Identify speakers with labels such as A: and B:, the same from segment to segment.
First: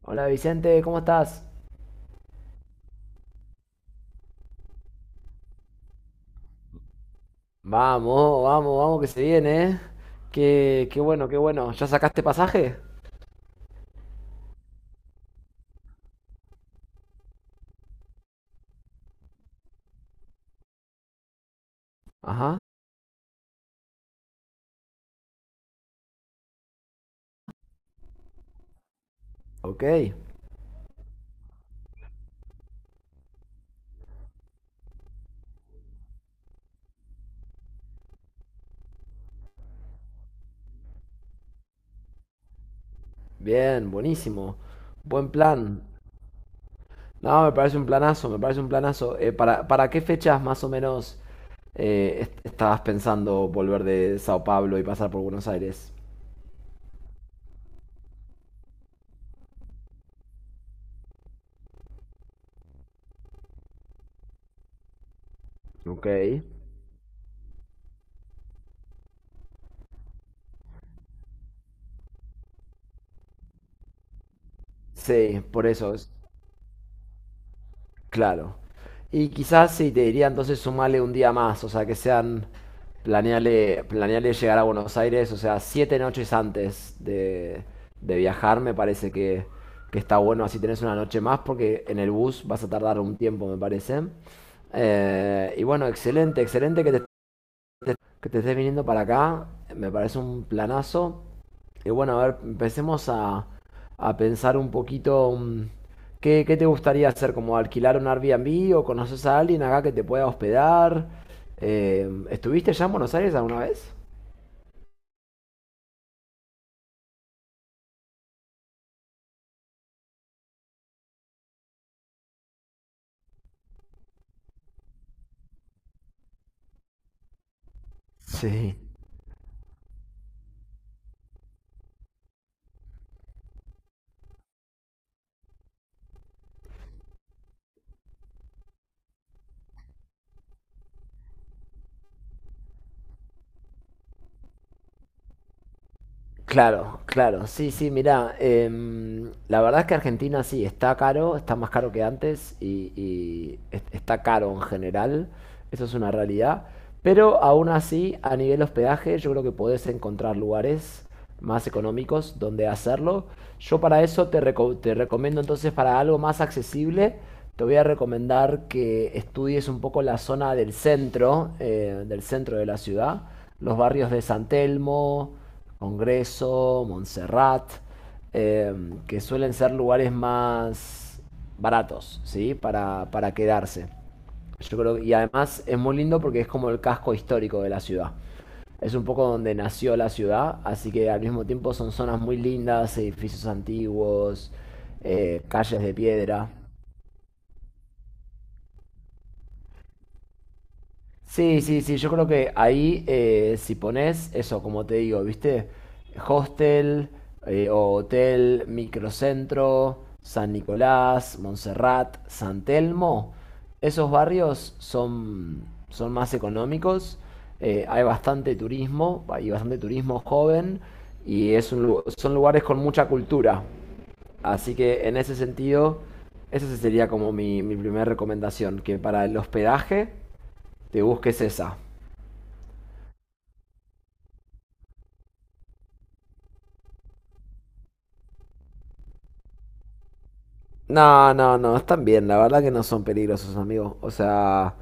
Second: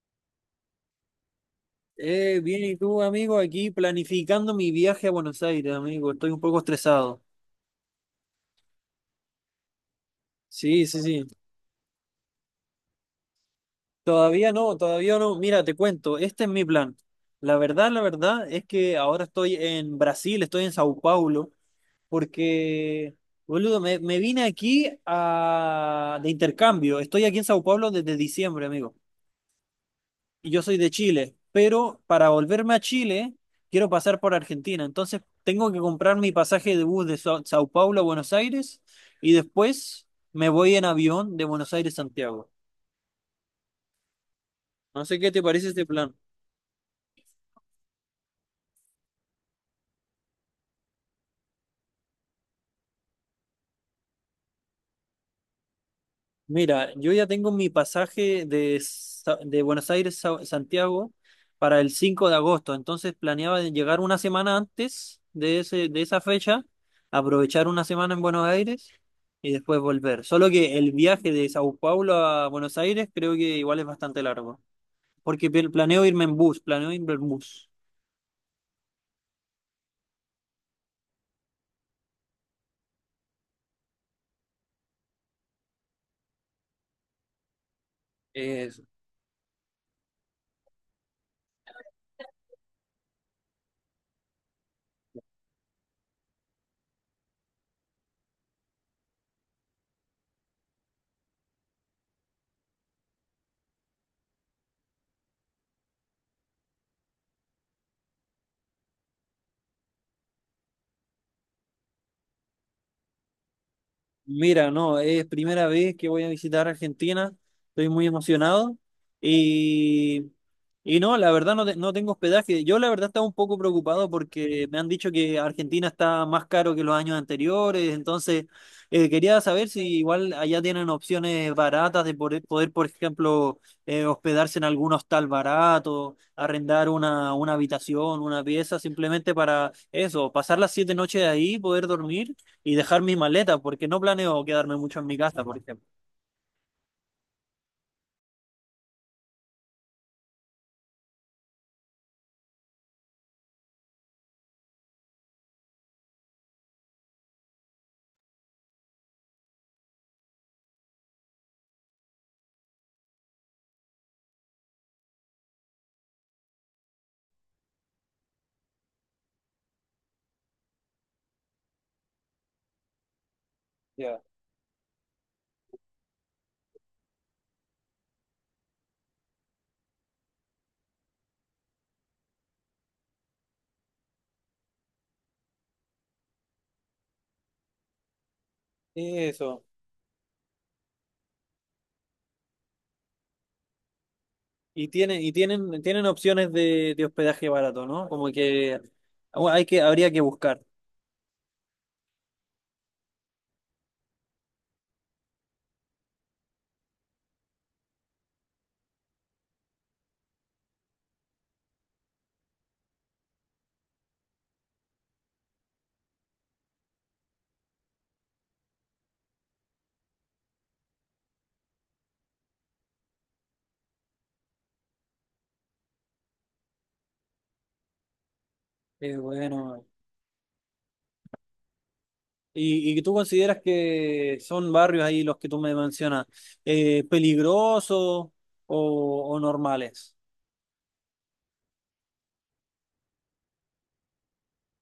A: Hola Vicente, ¿cómo estás?
B: Bien, ¿y tú, amigo? Aquí planificando mi viaje a Buenos Aires, amigo. Estoy un poco estresado.
A: Vamos, vamos, vamos, que se viene, ¿eh?
B: Sí,
A: Qué
B: sí, sí.
A: bueno, qué bueno. ¿Ya sacaste pasaje?
B: Todavía no, todavía no. Mira, te cuento, este es mi plan. La verdad es que ahora estoy en Brasil, estoy en Sao Paulo,
A: Ajá,
B: porque, boludo, me vine aquí a, de intercambio. Estoy aquí en Sao Paulo desde diciembre, amigo.
A: ok.
B: Y yo soy de Chile, pero para volverme a Chile quiero pasar por Argentina. Entonces tengo que comprar mi pasaje de bus de Sao Paulo a Buenos Aires y después me voy en avión de Buenos Aires a Santiago.
A: Bien, buenísimo.
B: No sé
A: Buen
B: qué te parece
A: plan.
B: este plan.
A: No, me parece un planazo, me parece un planazo. ¿Para qué fechas más o menos estabas pensando volver de Sao Paulo y pasar por Buenos Aires?
B: Mira, yo ya tengo mi pasaje de, de Buenos Aires a Santiago para el 5 de agosto, entonces planeaba de llegar una semana antes de ese, de
A: Ok.
B: esa fecha, aprovechar una semana en Buenos Aires y después volver. Solo que el viaje de Sao Paulo a Buenos Aires creo que igual es bastante largo,
A: Sí,
B: porque
A: por eso.
B: planeo irme en bus, planeo irme en bus.
A: Claro. Y quizás sí, te diría entonces sumale un día más, o sea, que sean, planeale, planeale llegar a Buenos Aires, o sea, siete noches antes de viajar, me parece que está bueno, así tenés una noche más, porque en el bus vas a tardar un tiempo, me parece. Y bueno, excelente, excelente que te estés viniendo para acá, me parece un planazo. Y bueno, a ver, empecemos a pensar un poquito ¿qué te gustaría hacer? ¿Como alquilar un Airbnb o conoces a alguien acá que te pueda hospedar? ¿Estuviste ya en Buenos Aires alguna vez?
B: Mira, no, es primera vez que voy a visitar Argentina, estoy muy emocionado y, y no, la verdad no, no tengo hospedaje. Yo la verdad estaba un poco preocupado porque me han dicho que Argentina está más caro que los años anteriores, entonces
A: Sí.
B: quería saber si igual allá tienen opciones baratas de poder, por ejemplo, hospedarse en algún hostal barato, arrendar una habitación, una pieza, simplemente para eso, pasar las 7 noches ahí, poder dormir y dejar mis maletas, porque no planeo quedarme mucho en mi casa, por ejemplo.
A: Claro, claro, sí, sí, mirá, la verdad es que Argentina sí, está caro, está más caro que antes y, está caro en general, eso es una realidad, pero aún así a nivel hospedaje yo creo que podés encontrar lugares más económicos donde hacerlo. Yo para eso te recomiendo entonces, para algo más accesible, te voy a recomendar que estudies un poco la zona del centro de la ciudad, los barrios
B: Ya,
A: de San Telmo, Congreso, Montserrat, eh, que suelen ser lugares más baratos, ¿sí? Para quedarse. Yo creo, y además es muy lindo porque es como el casco histórico de la ciudad. Es un poco donde
B: eso.
A: nació la ciudad, así que al mismo tiempo son zonas muy lindas, edificios antiguos,
B: Y tienen, y tienen,
A: calles de
B: tienen
A: piedra.
B: opciones de hospedaje barato, ¿no? Como que bueno, hay que, habría que buscar.
A: Sí, sí, sí, yo creo que ahí si pones eso, como te digo, ¿viste? Hostel, o hotel, microcentro, San Nicolás, Montserrat, San Telmo, esos barrios son, son más económicos, hay bastante turismo joven y es un son lugares con mucha cultura. Así que en ese sentido, esa sería como mi primera recomendación, que para el
B: Bueno.
A: hospedaje te busques esa.
B: Y tú consideras que son barrios ahí los que tú me mencionas, peligrosos o, o normales.
A: No, no, no, están bien, la verdad que no son peligrosos, amigo. O sea,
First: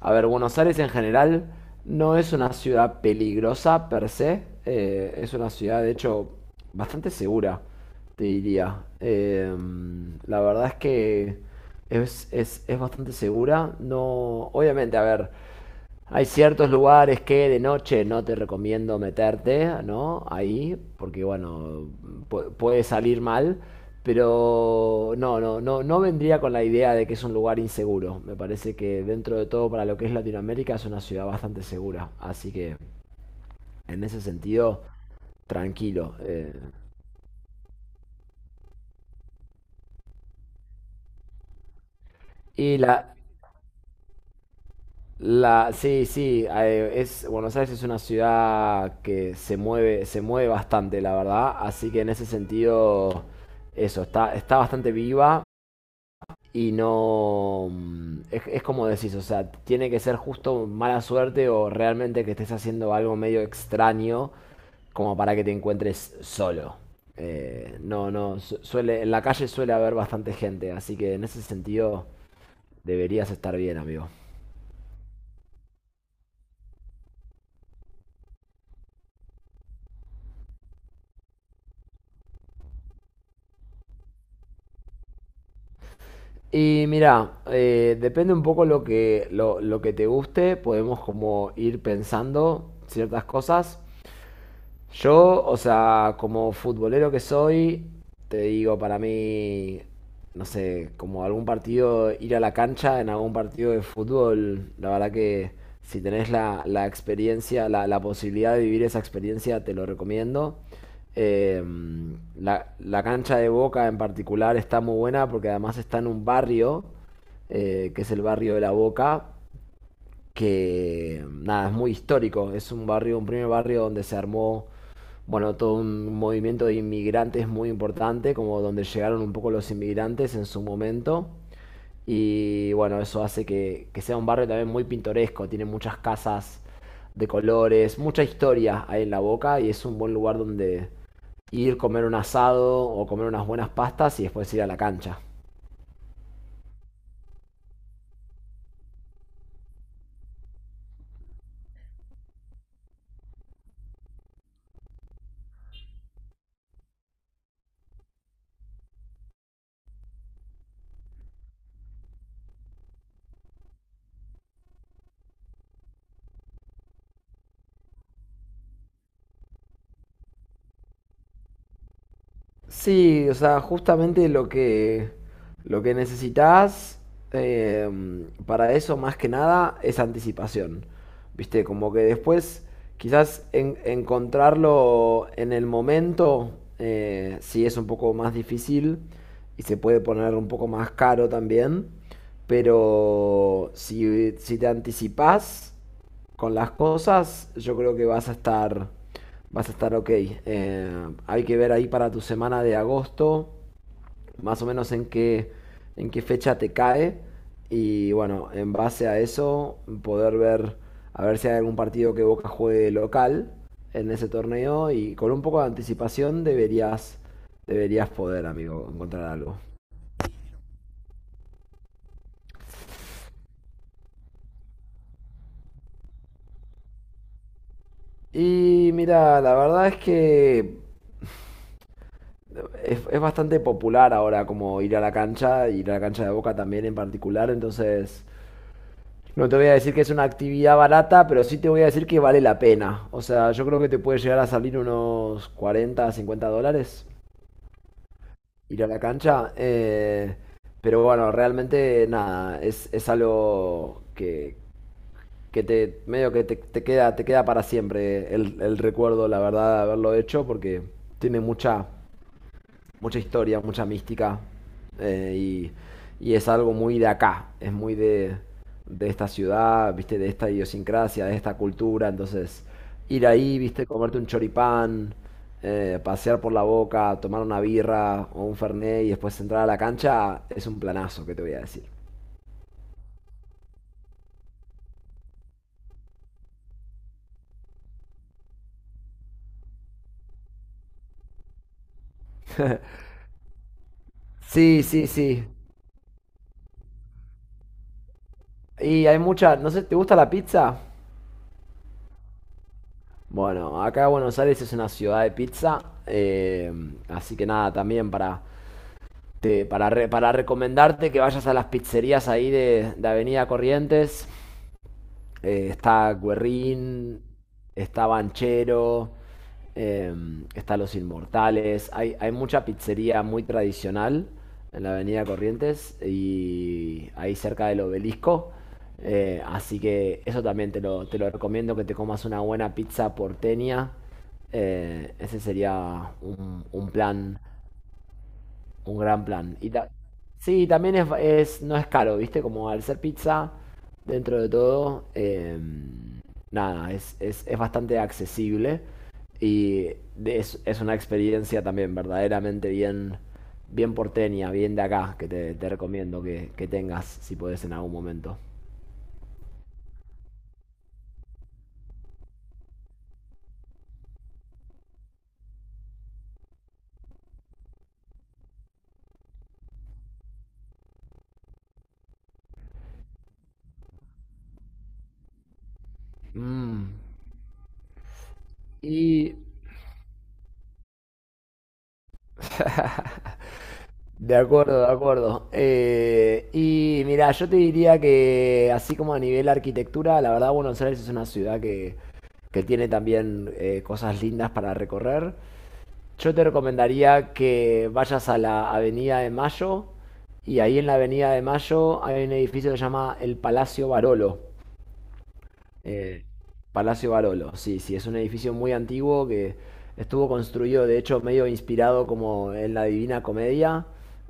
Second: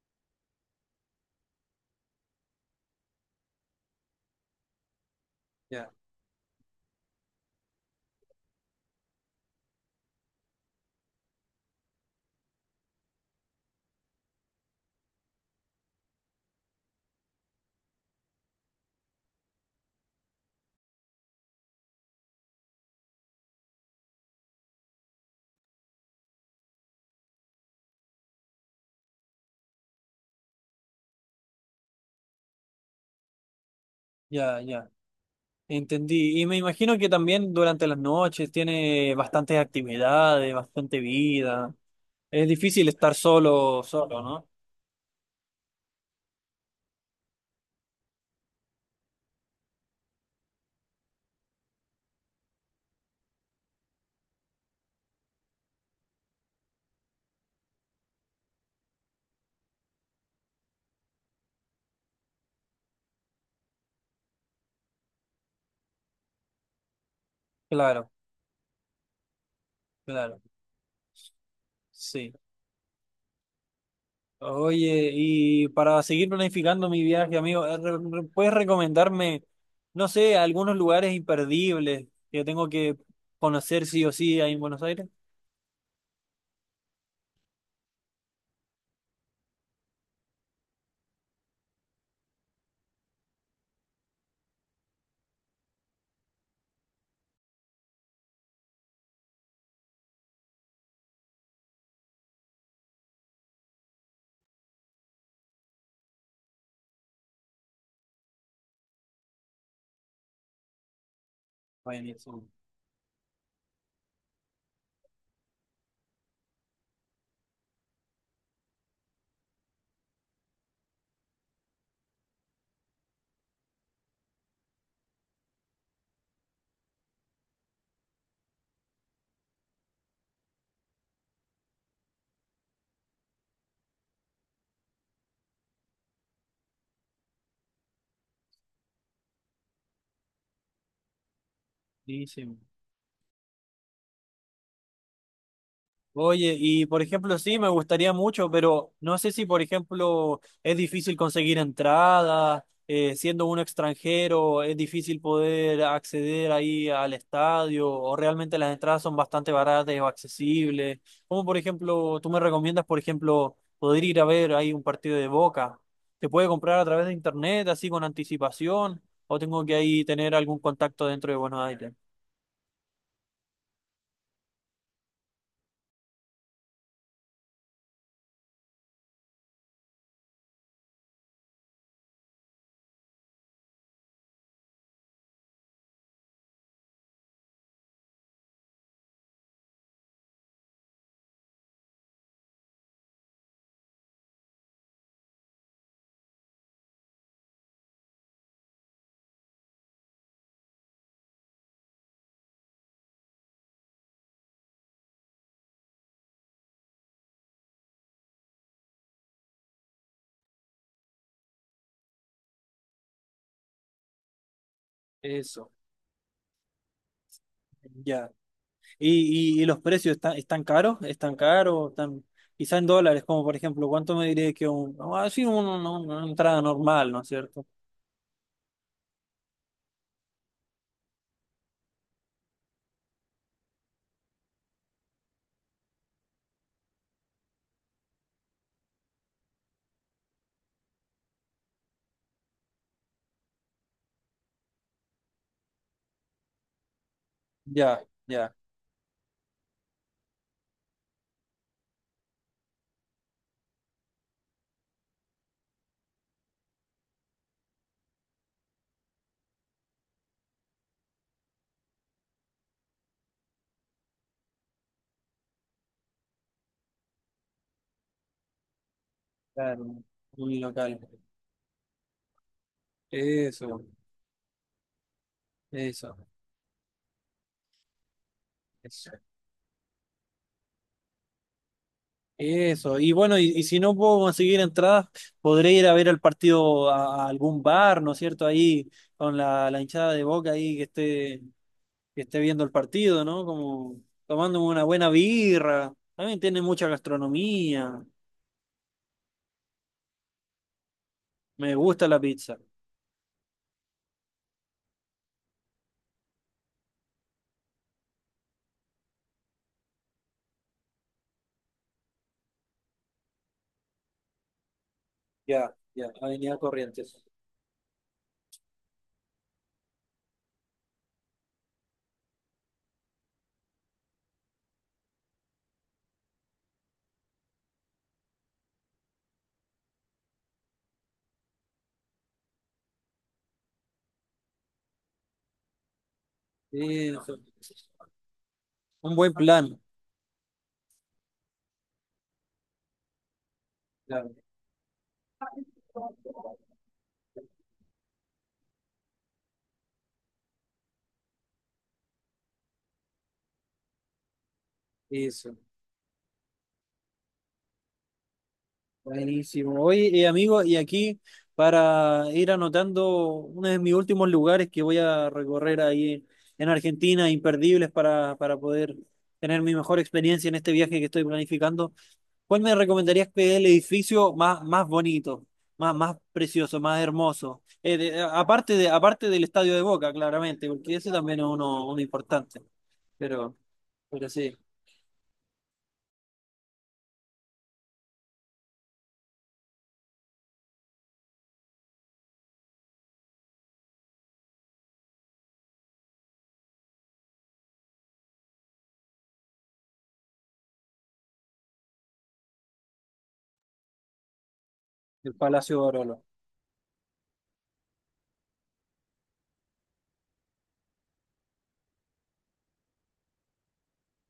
A: a ver, Buenos Aires en general no es una ciudad peligrosa per se, es una ciudad de
B: Ya,
A: hecho bastante segura, te diría. La verdad es que es bastante segura, no, obviamente, a ver. Hay ciertos lugares que de noche no te recomiendo meterte, ¿no? Ahí, porque bueno, puede salir mal, pero no, no, no, no vendría con la idea de que es un lugar inseguro. Me parece que dentro de todo, para lo que es Latinoamérica, es una ciudad bastante segura. Así que en ese
B: ya,
A: sentido,
B: ya.
A: tranquilo.
B: Entendí. Y me imagino que también durante las noches tiene bastantes actividades, bastante vida. Es
A: Y
B: difícil
A: la,
B: estar solo, solo, ¿no?
A: La, sí, sí, es, Buenos Aires es una ciudad que se mueve bastante, la verdad. Así que en ese sentido, eso, está, está bastante viva y no... es como decís, o sea, tiene que ser justo mala suerte o realmente que estés haciendo algo medio extraño como para que te encuentres solo.
B: Claro,
A: No, no, suele, en la calle suele haber bastante
B: claro,
A: gente, así que en ese sentido
B: sí.
A: deberías estar bien, amigo.
B: Oye, y para seguir planificando mi viaje, amigo, ¿puedes recomendarme, no sé, algunos lugares imperdibles que tengo que conocer sí o sí ahí en Buenos Aires?
A: Y mira, depende un poco lo que, lo que te guste, podemos como ir pensando ciertas cosas. Yo, o sea, como futbolero que soy, te digo, para mí, no sé, como algún partido, ir a la cancha en algún partido de fútbol, la verdad que si tenés la, la experiencia, la posibilidad de vivir esa experiencia, te lo recomiendo. Eh,
B: Buenísimo,
A: la, la cancha de Boca en particular está muy buena porque además está en un barrio, que es el barrio de la Boca, que nada, es muy histórico, es un barrio, un primer barrio donde se armó, bueno, todo un movimiento de inmigrantes muy importante, como donde llegaron un poco los inmigrantes en su momento. Y bueno, eso hace que sea un barrio también muy pintoresco, tiene muchas casas de colores, mucha historia hay en La Boca y es un buen lugar donde ir, comer un
B: buenísimo.
A: asado o comer unas buenas pastas y después ir a la cancha.
B: Oye, y por ejemplo, sí, me gustaría mucho, pero no sé si, por ejemplo, es difícil conseguir entradas, siendo uno extranjero, es difícil poder acceder ahí al estadio, o realmente las entradas son bastante baratas o accesibles. Como por ejemplo, tú me recomiendas, por ejemplo, poder ir a ver ahí un partido de Boca. ¿Se puede comprar a través de internet, así con anticipación, o tengo que ahí tener algún contacto dentro de Buenos Aires?
A: Sí, o sea, justamente lo que necesitas eh, para eso más que nada es anticipación. Viste, como que después quizás encontrarlo en el momento, sí es un poco más difícil y se puede poner un poco más caro también, pero si, si te anticipás con las cosas, yo creo que vas a estar, vas a estar ok. Hay que ver ahí para tu semana de agosto, más o menos en qué fecha te cae. Y bueno, en base a eso, poder ver, a ver si hay algún partido que Boca juegue local en ese torneo. Y con un poco de
B: Eso,
A: anticipación deberías, deberías
B: ya.
A: poder, amigo, encontrar algo.
B: Y los precios están, están caros? ¿Están caros? ¿Están, quizá en dólares, como por ejemplo, ¿cuánto me diría que un, así una entrada normal, ¿no es cierto?
A: Y mira, la verdad es que es bastante popular ahora como ir a la cancha, ir a la cancha de Boca también en particular, entonces no te voy a decir que es una actividad barata, pero sí te voy a decir que vale la pena. O sea, yo creo que te puede llegar a salir unos 40, 50 dólares
B: Ya, ya,
A: ir a la cancha. Pero bueno, realmente nada, es algo que te medio que te, te queda para siempre el recuerdo, la verdad, de haberlo hecho, porque tiene mucha mucha historia, mucha mística. Y, y es algo muy de acá, es muy de esta
B: claro,
A: ciudad, viste, de esta
B: un local.
A: idiosincrasia, de esta cultura. Entonces, ir ahí,
B: Eso,
A: viste, comerte un choripán,
B: eso,
A: pasear por la Boca, tomar una birra o un fernet y
B: eso.
A: después entrar a la cancha, es un planazo, que te voy a decir.
B: Eso. Y bueno, y si no puedo conseguir entradas, podré ir a ver el partido a algún bar, ¿no es cierto? Ahí con la, la hinchada de Boca ahí que esté viendo el partido, ¿no? Como tomándome una
A: Sí, sí,
B: buena
A: sí.
B: birra. También tiene mucha gastronomía.
A: Y hay mucha, no sé, ¿te gusta la pizza?
B: Me gusta la pizza.
A: Bueno, acá Buenos Aires es una ciudad de pizza, eh, así que nada, también para, para, para recomendarte que vayas a las pizzerías ahí de Avenida Corrientes.
B: Ya, ya,
A: Está
B: Avenida
A: Guerrín,
B: Corrientes.
A: está Banchero, eh, está Los Inmortales. Hay mucha pizzería muy tradicional en la Avenida Corrientes y ahí cerca del obelisco. Así que eso también te lo recomiendo, que te comas una buena pizza porteña. Ese sería un
B: Eso.
A: plan, un
B: Un
A: gran
B: buen
A: plan.
B: plan.
A: Sí, también es, no es caro, ¿viste? Como al ser pizza,
B: Claro,
A: dentro de todo, nada, es, es bastante accesible y es una experiencia también verdaderamente bien, bien porteña, bien de acá, que te,
B: eso.
A: te recomiendo que tengas si podés en algún momento.
B: Buenísimo. Oye, amigo, y aquí para ir anotando uno de mis últimos lugares que voy a recorrer ahí en Argentina, imperdibles para poder tener mi mejor experiencia en este viaje que estoy planificando. ¿Cuál me recomendarías que es el edificio más, más bonito, más, más precioso,
A: Mm,
B: más hermoso? Aparte de, aparte
A: Y
B: del Estadio de Boca, claramente, porque ese también es uno, uno importante. Pero, pero
A: de
B: sí,
A: acuerdo, de acuerdo. Y mira, yo te diría que así como a nivel arquitectura, la verdad Buenos Aires es una ciudad que tiene también cosas lindas para recorrer. Yo te recomendaría que vayas a la Avenida de Mayo y ahí en la Avenida de Mayo hay un edificio que se llama el Palacio Barolo.
B: el Palacio de Orolo.
A: Eh, Palacio Barolo, sí, sí, es un edificio muy antiguo que estuvo construido, de hecho, medio inspirado como en la Divina Comedia,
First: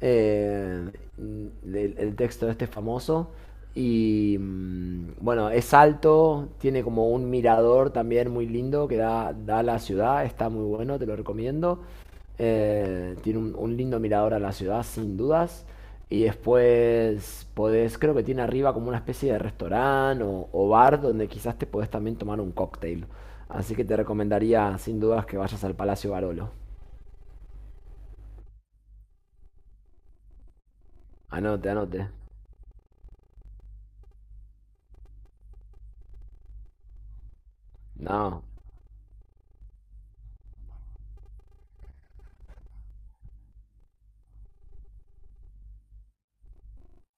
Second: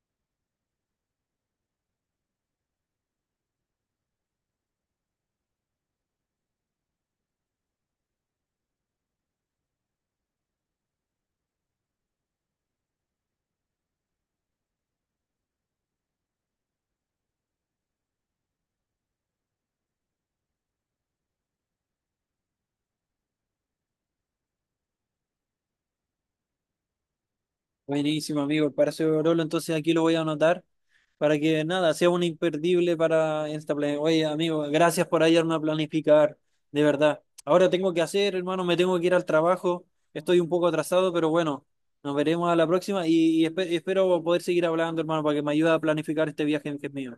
A: eh, el texto este famoso. Y bueno, es alto, tiene como un mirador también muy lindo que da, da a la ciudad, está muy bueno, te lo recomiendo. Tiene un lindo mirador a la ciudad, sin dudas. Y después podés, creo que tiene arriba como una especie de restaurante o bar donde quizás te podés también tomar un cóctel. Así que te recomendaría sin dudas que vayas al Palacio Barolo.
B: Buenísimo, amigo, el Palacio de Orolo. Entonces aquí lo voy a anotar, para que
A: Anote,
B: nada,
A: anote.
B: sea un imperdible para esta plan. Oye, amigo, gracias por ayudarme a planificar, de verdad. Ahora tengo que hacer,
A: No,
B: hermano, me tengo que ir al trabajo. Estoy un poco atrasado, pero bueno, nos veremos a la próxima y espero poder seguir hablando, hermano, para que me ayude a planificar este viaje que es mío.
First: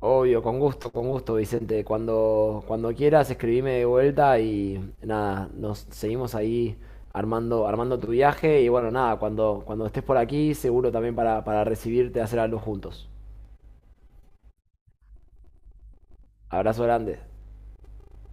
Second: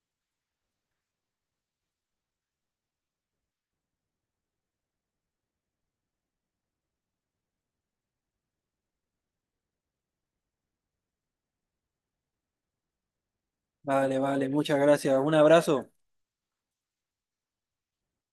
A: obvio, con gusto, Vicente. Cuando, cuando quieras, escribime de vuelta y nada, nos seguimos ahí armando, armando tu viaje. Y bueno, nada, cuando, cuando estés por aquí, seguro también para recibirte, hacer algo juntos.
B: Vale, vale, muchas gracias. Un abrazo.
A: Abrazo grande.